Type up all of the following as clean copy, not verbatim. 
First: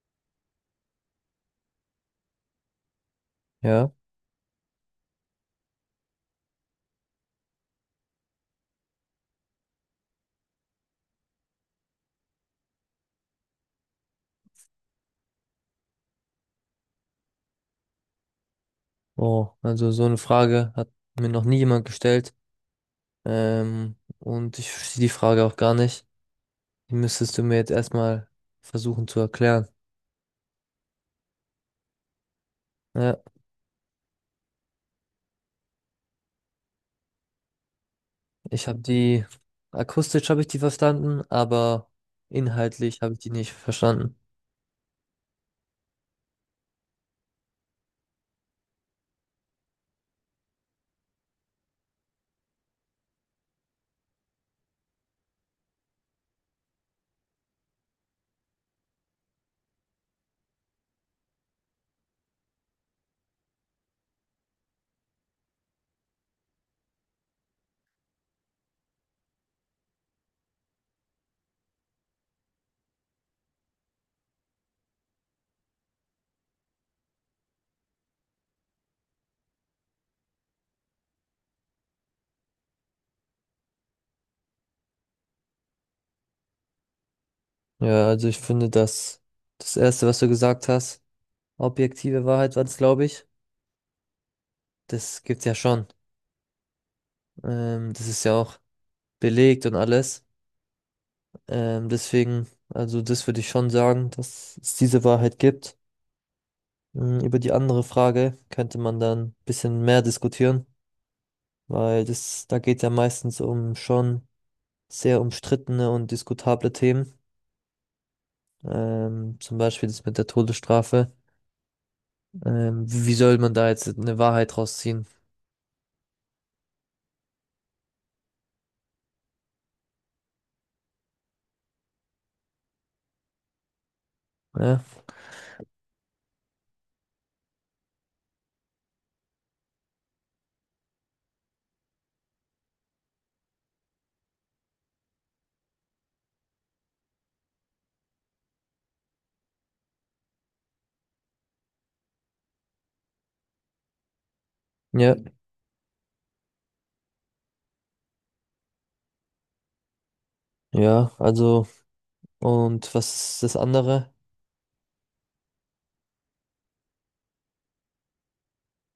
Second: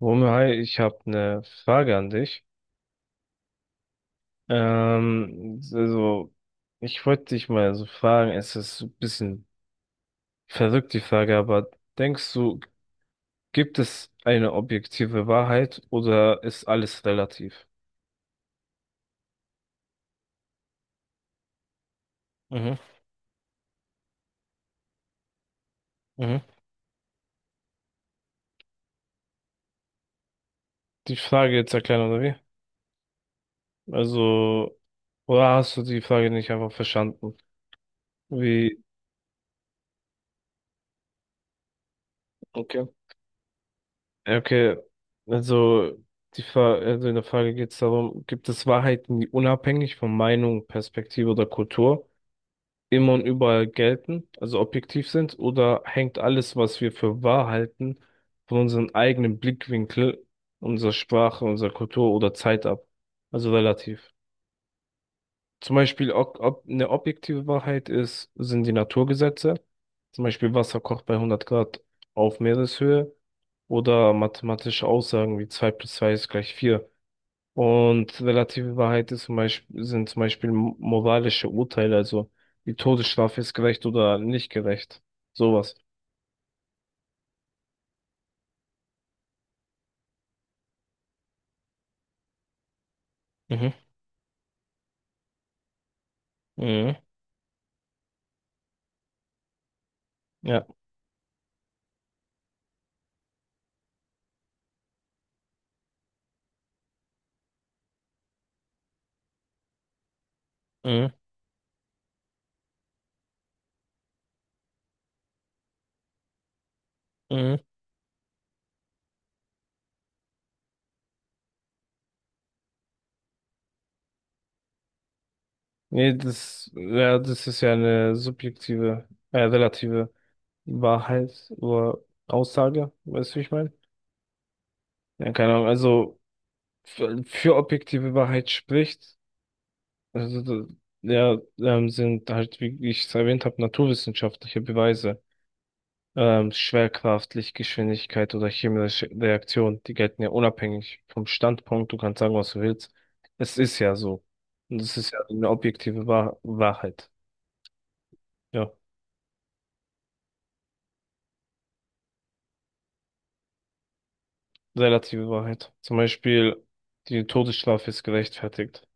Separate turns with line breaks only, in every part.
Romeo, hi, ich habe eine Frage an dich.
Ja,
Also, ich wollte dich mal so fragen, es ist ein bisschen verrückt, die Frage, aber denkst du, gibt es eine objektive Wahrheit oder ist alles relativ?
oh, also so eine Frage hat mir noch nie jemand gestellt.
Mhm,
Und ich verstehe die Frage auch gar nicht.
mhm.
Die müsstest du mir jetzt erstmal versuchen zu erklären.
Die Frage jetzt erklären, oder wie?
Ja,
Also, oder hast du die Frage nicht einfach verstanden?
ich habe
Wie?
die, akustisch habe ich die verstanden, aber
Okay.
inhaltlich habe ich die nicht verstanden.
Ja, okay, also, die Fra also in der Frage geht es darum, gibt es Wahrheiten, die unabhängig von Meinung, Perspektive oder Kultur immer und überall gelten, also objektiv sind, oder hängt alles, was wir für wahr halten, von unserem eigenen Blickwinkel, unserer Sprache, unserer Kultur oder Zeit ab? Also relativ. Zum Beispiel, ob, ob eine objektive Wahrheit ist, sind die Naturgesetze. Zum Beispiel Wasser kocht bei 100 Grad auf Meereshöhe oder mathematische Aussagen wie 2 plus 2 ist gleich 4. Und relative Wahrheit ist zum Beispiel, sind zum Beispiel moralische Urteile, also die Todesstrafe ist gerecht oder nicht gerecht. Sowas.
Ja, also ich finde, dass das Erste, was du gesagt hast, objektive Wahrheit war es, glaube ich.
Mhm.
Das gibt's ja schon.
Mhm.
Das ist ja auch belegt und alles.
Ja.
Deswegen, also das würde ich schon sagen, dass es diese Wahrheit gibt. Über die andere Frage könnte man dann ein bisschen mehr diskutieren,
Mhm.
weil das, da geht ja meistens um schon sehr umstrittene und diskutable Themen.
Mhm.
Zum Beispiel das mit der Todesstrafe. Wie soll man da jetzt eine Wahrheit rausziehen?
Nee, das, ja, das ist ja eine subjektive, relative Wahrheit oder Aussage, weißt du, wie ich meine?
Ja,
Ja, keine Ahnung, also für objektive Wahrheit spricht, also ja, sind halt, wie ich es erwähnt habe, naturwissenschaftliche Beweise, Schwerkraft, Lichtgeschwindigkeit oder chemische Reaktion, die gelten ja unabhängig vom Standpunkt, du kannst sagen, was du willst. Es ist ja so. Und es ist
ja,
ja eine objektive Wahrheit. Ja,
ja, also, und was ist das andere?
relative Wahrheit. Zum Beispiel, die Todesstrafe ist gerechtfertigt.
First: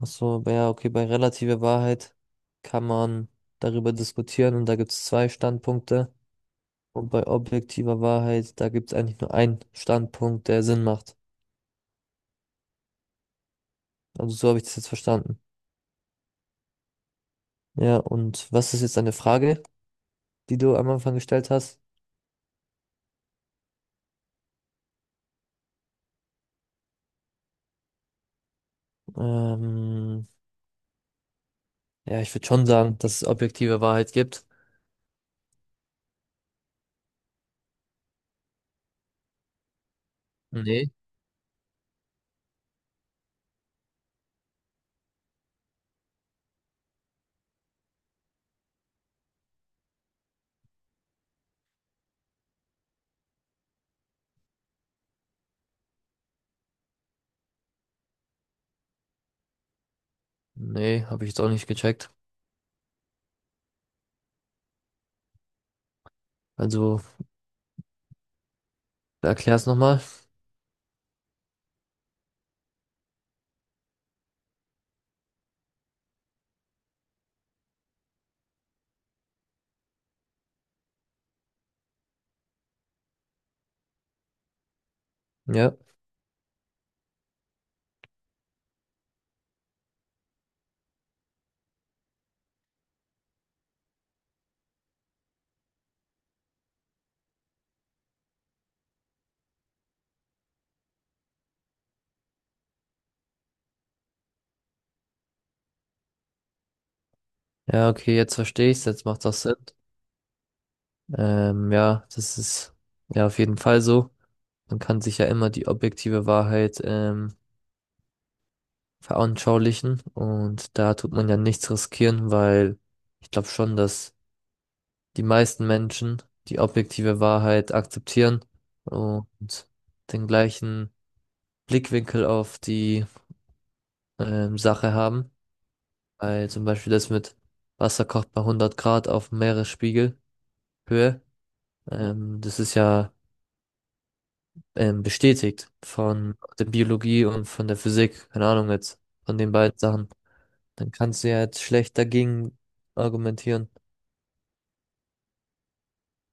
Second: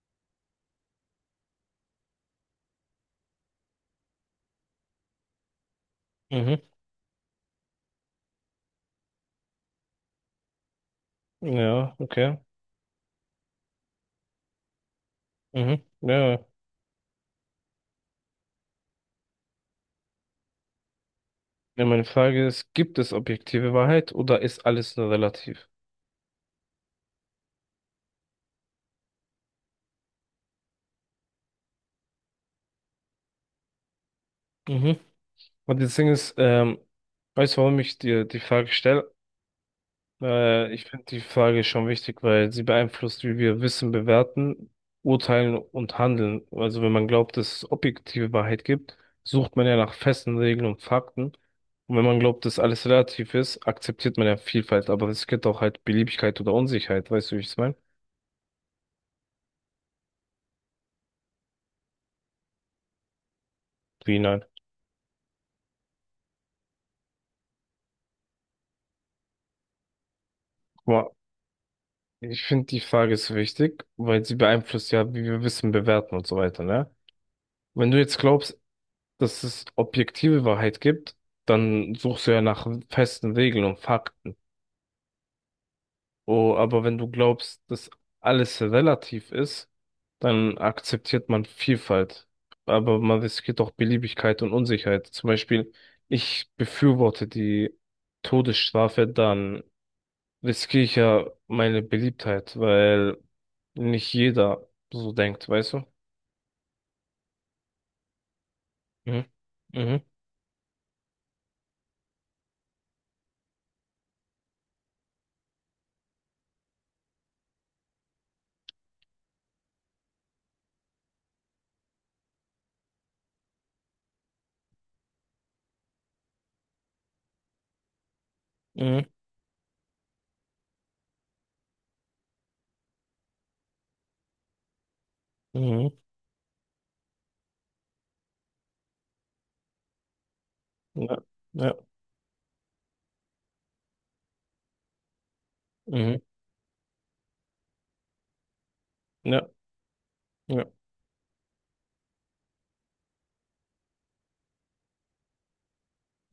Achso, aber ja, okay, bei relativer Wahrheit kann man darüber diskutieren und da gibt es zwei Standpunkte.
Mhm.
Und bei objektiver Wahrheit, da gibt es eigentlich nur einen Standpunkt, der Sinn macht.
Ja, okay.
Also so habe ich das jetzt verstanden.
Mhm. Ja, ja,
Ja, und was ist jetzt deine Frage, die du am Anfang gestellt hast?
ja, meine Frage ist, gibt es objektive Wahrheit oder ist alles nur relativ?
Ähm, ja, ich würde schon sagen, dass es objektive Wahrheit gibt.
Mhm. Und das Ding ist, weißt du, warum ich dir die Frage stelle? Ich
Nee.
finde die Frage schon wichtig, weil sie beeinflusst, wie wir Wissen bewerten, urteilen und handeln. Also wenn man glaubt, dass es objektive Wahrheit gibt, sucht man ja nach festen Regeln und Fakten. Und wenn man glaubt, dass alles relativ ist, akzeptiert man ja Vielfalt, aber es gibt auch halt Beliebigkeit oder Unsicherheit, weißt du, wie ich es meine?
Nee, habe ich jetzt auch nicht gecheckt.
Wie nein?
Also, erklär's nochmal.
Ich finde, die Frage ist wichtig, weil sie beeinflusst ja, wie wir Wissen bewerten und so weiter, ne? Wenn du jetzt glaubst, dass es objektive Wahrheit gibt, dann suchst du ja nach festen Regeln und Fakten.
Ja.
Oh, aber wenn du glaubst, dass alles relativ ist, dann akzeptiert man Vielfalt. Aber man riskiert auch Beliebigkeit und Unsicherheit. Zum Beispiel, ich befürworte die Todesstrafe, dann riskiere ich ja meine Beliebtheit, weil nicht jeder so denkt, weißt du?
Ja, okay, jetzt verstehe ich's, jetzt macht
Mhm.
das Sinn.
Mhm.
Ja, das ist ja auf jeden Fall so. Man kann sich ja immer die objektive Wahrheit veranschaulichen und da tut man ja nichts riskieren, weil ich glaube schon, dass die meisten Menschen die objektive Wahrheit akzeptieren
Mhm.
und den gleichen Blickwinkel auf die Sache haben.
Mhm.
Weil zum Beispiel das mit Wasser kocht bei 100 Grad auf Meeresspiegelhöhe.
Ja. Ja.
Das ist ja bestätigt
Mhm.
von der Biologie und von der Physik, keine Ahnung jetzt, von
Ja.
den beiden Sachen,
Ja.
dann kannst du ja jetzt schlecht dagegen argumentieren.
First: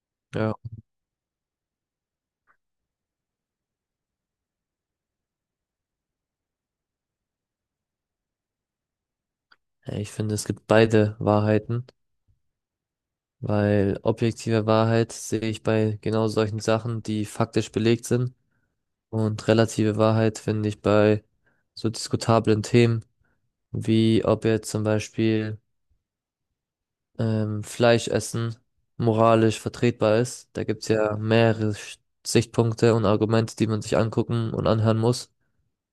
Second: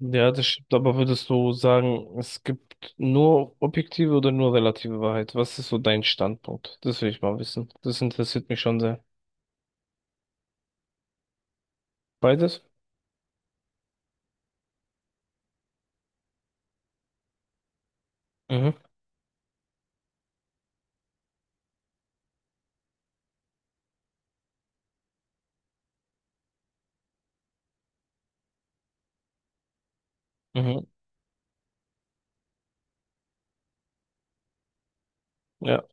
Ja, das
Ja,
stimmt. Aber würdest du sagen, es gibt nur objektive oder nur relative Wahrheit? Was ist so dein Standpunkt? Das will ich mal wissen. Das interessiert mich schon sehr.
ja, ich finde, es gibt beide Wahrheiten,
Beides?
weil objektive Wahrheit sehe ich bei genau solchen Sachen, die faktisch belegt sind,
Mhm.
und relative Wahrheit finde ich bei so diskutablen Themen, wie ob jetzt zum Beispiel Fleisch essen moralisch vertretbar ist. Da
Mhm.
gibt's ja mehrere Sichtpunkte und Argumente, die man sich angucken und anhören muss.
Ja.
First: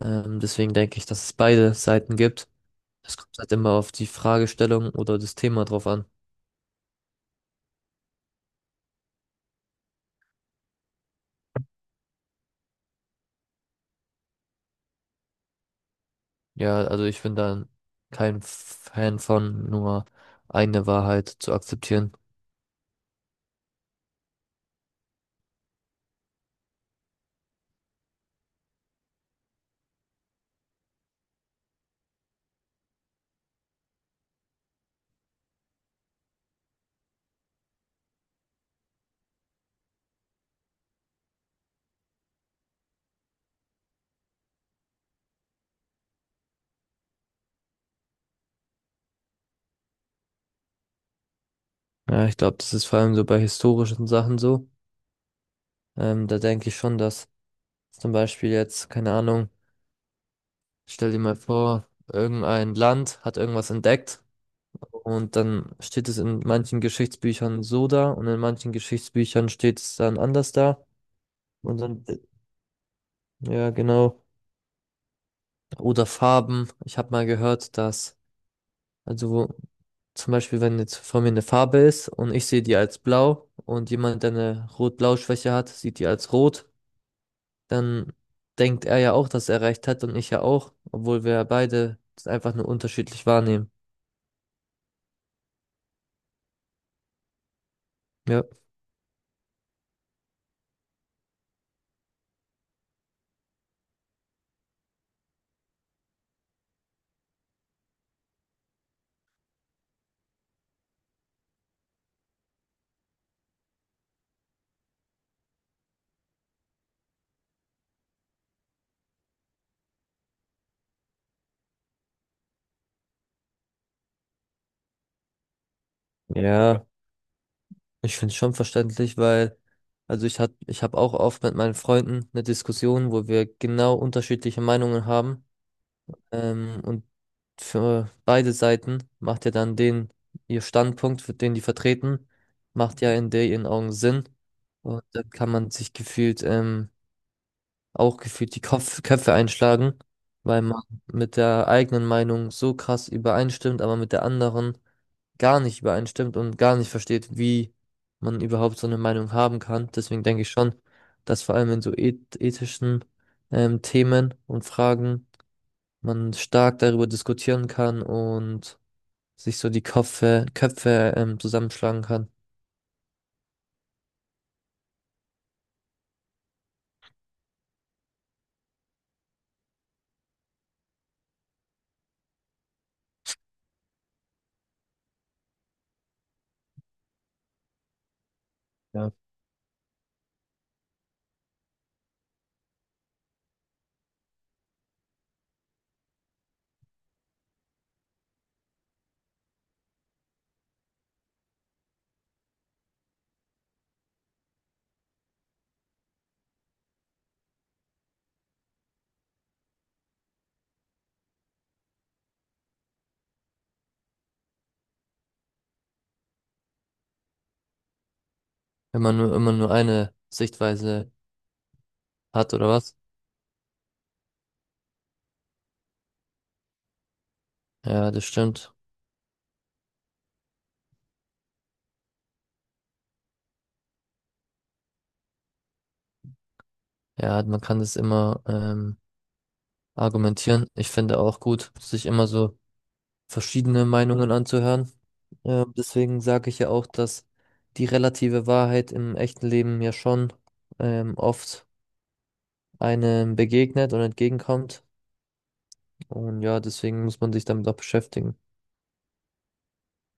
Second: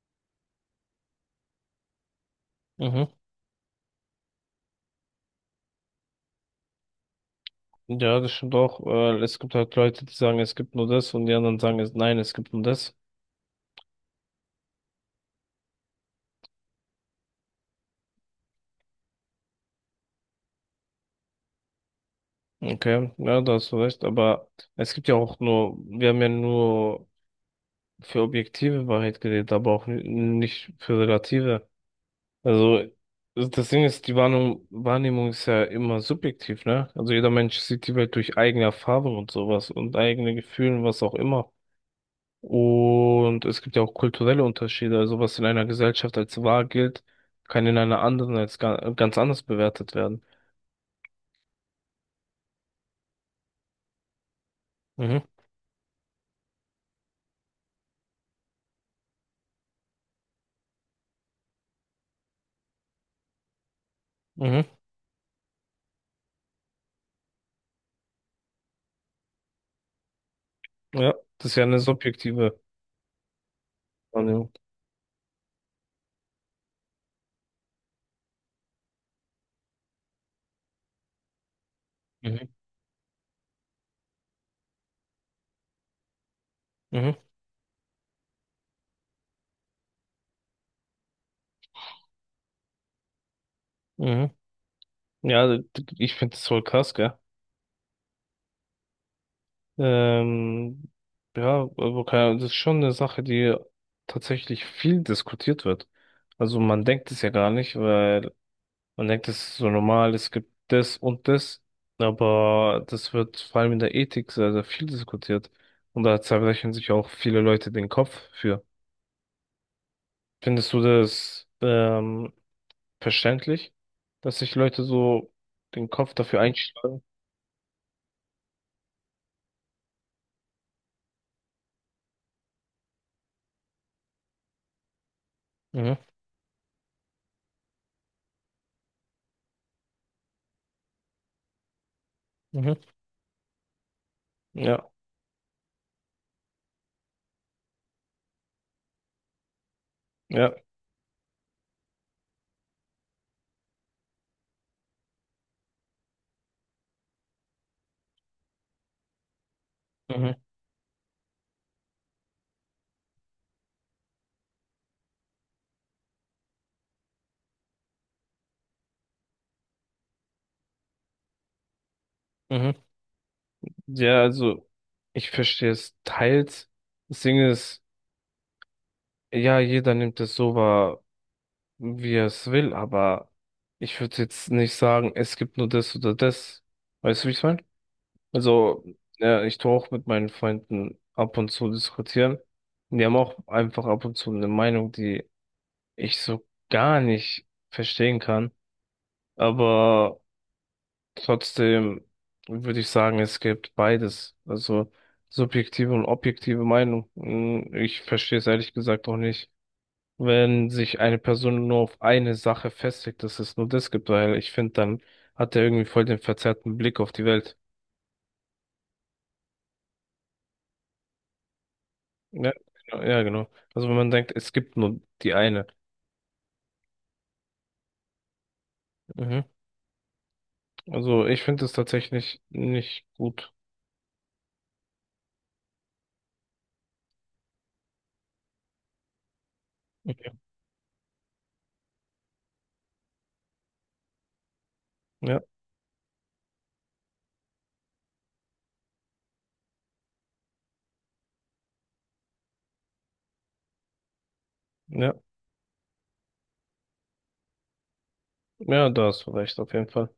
Deswegen denke ich, dass es beide Seiten gibt.
Mhm.
Es kommt halt immer auf die Fragestellung oder das Thema drauf an.
Ja, das stimmt auch. Es gibt halt Leute, die sagen, es gibt nur das und die anderen sagen, es, nein, es gibt nur das.
Ja, also ich bin da kein Fan von, nur eine Wahrheit zu akzeptieren.
Okay, ja, da hast du recht, aber es gibt ja auch nur, wir haben ja nur für objektive Wahrheit geredet, aber auch nicht für relative. Also das Ding ist, die Wahrnehmung, Wahrnehmung ist ja immer subjektiv, ne? Also jeder Mensch sieht die Welt durch eigene Erfahrungen und sowas und eigene Gefühle und was auch immer. Und es gibt ja auch kulturelle Unterschiede, also was in einer Gesellschaft als wahr gilt, kann in einer anderen als ganz anders bewertet werden.
Ja, ich glaube, das ist vor allem so bei historischen Sachen so.
Mhm,
Da denke ich schon, dass zum Beispiel jetzt, keine Ahnung, stell dir mal vor, irgendein Land hat irgendwas entdeckt
mhm,
und dann steht es in manchen Geschichtsbüchern so da und in manchen Geschichtsbüchern steht es dann anders da.
ja, das ist ja eine
Und dann,
subjektive
ja, genau.
Wahrnehmung.
Oder Farben. Ich habe mal gehört, dass, also wo, zum Beispiel, wenn jetzt vor mir eine Farbe ist und ich
Mhm.
sehe die als blau und jemand, der eine Rot-Blau-Schwäche hat, sieht die als rot,
Mhm,
dann denkt er ja auch, dass er recht hat und ich ja auch, obwohl wir beide das einfach nur unterschiedlich wahrnehmen.
mhm. Ja, ich finde das voll krass, gell?
Ja.
Ähm, ja, aber keine Ahnung, das ist schon eine Sache, die tatsächlich viel diskutiert wird. Also man denkt es ja gar nicht, weil man denkt, es ist so normal, es gibt das und das, aber das wird vor allem in der Ethik sehr, sehr viel diskutiert. Und da zerbrechen sich auch viele Leute den Kopf für. Findest du das verständlich, dass sich Leute so den Kopf dafür
Ja,
einschlagen?
ich finde es schon verständlich, weil, ich habe auch oft mit meinen Freunden eine Diskussion, wo wir genau unterschiedliche Meinungen haben.
Mhm,
Und für beide Seiten macht ja dann den, ihr Standpunkt, für den die vertreten,
mhm.
macht ja in der ihren Augen Sinn.
Ja.
Und dann kann man sich gefühlt, auch gefühlt die Kopf Köpfe einschlagen,
Ja,
weil man mit der eigenen Meinung so krass übereinstimmt, aber mit der anderen gar nicht übereinstimmt und gar nicht versteht, wie man überhaupt so eine Meinung haben kann. Deswegen
mhm,
denke ich schon, dass vor allem in so ethischen Themen und Fragen man stark darüber diskutieren kann und sich so die Köpfe zusammenschlagen kann.
mhm. Ja, also ich verstehe es teils. Das Ding ist, ja, jeder nimmt es so wahr, wie er es will, aber ich würde jetzt nicht sagen, es gibt nur das oder das. Weißt du, wie ich meine? Also,
Ja.
ja, ich tue auch mit meinen Freunden ab und zu diskutieren. Und die haben auch einfach ab und zu eine Meinung, die ich so gar nicht verstehen kann. Aber trotzdem würde ich sagen, es gibt beides. Also subjektive und objektive Meinung. Ich verstehe es ehrlich gesagt auch nicht, wenn sich eine Person nur auf eine Sache festlegt, dass es nur das gibt, weil ich finde, dann hat er irgendwie voll den verzerrten Blick auf die Welt.
Wenn man nur immer nur eine Sichtweise
Ja,
hat oder was.
genau, ja, genau. Also wenn man denkt, es gibt nur die eine.
Ja, das stimmt.
Mhm. Also ich finde es tatsächlich nicht gut.
Ja, man kann das immer
Okay.
argumentieren. Ich finde auch gut, sich immer so verschiedene Meinungen anzuhören.
Ja,
Deswegen sage ich ja auch, dass die relative Wahrheit im echten Leben ja schon oft einem begegnet und entgegenkommt.
ja,
Und ja, deswegen muss man sich damit auch beschäftigen.
ja, da hast du recht, auf jeden Fall.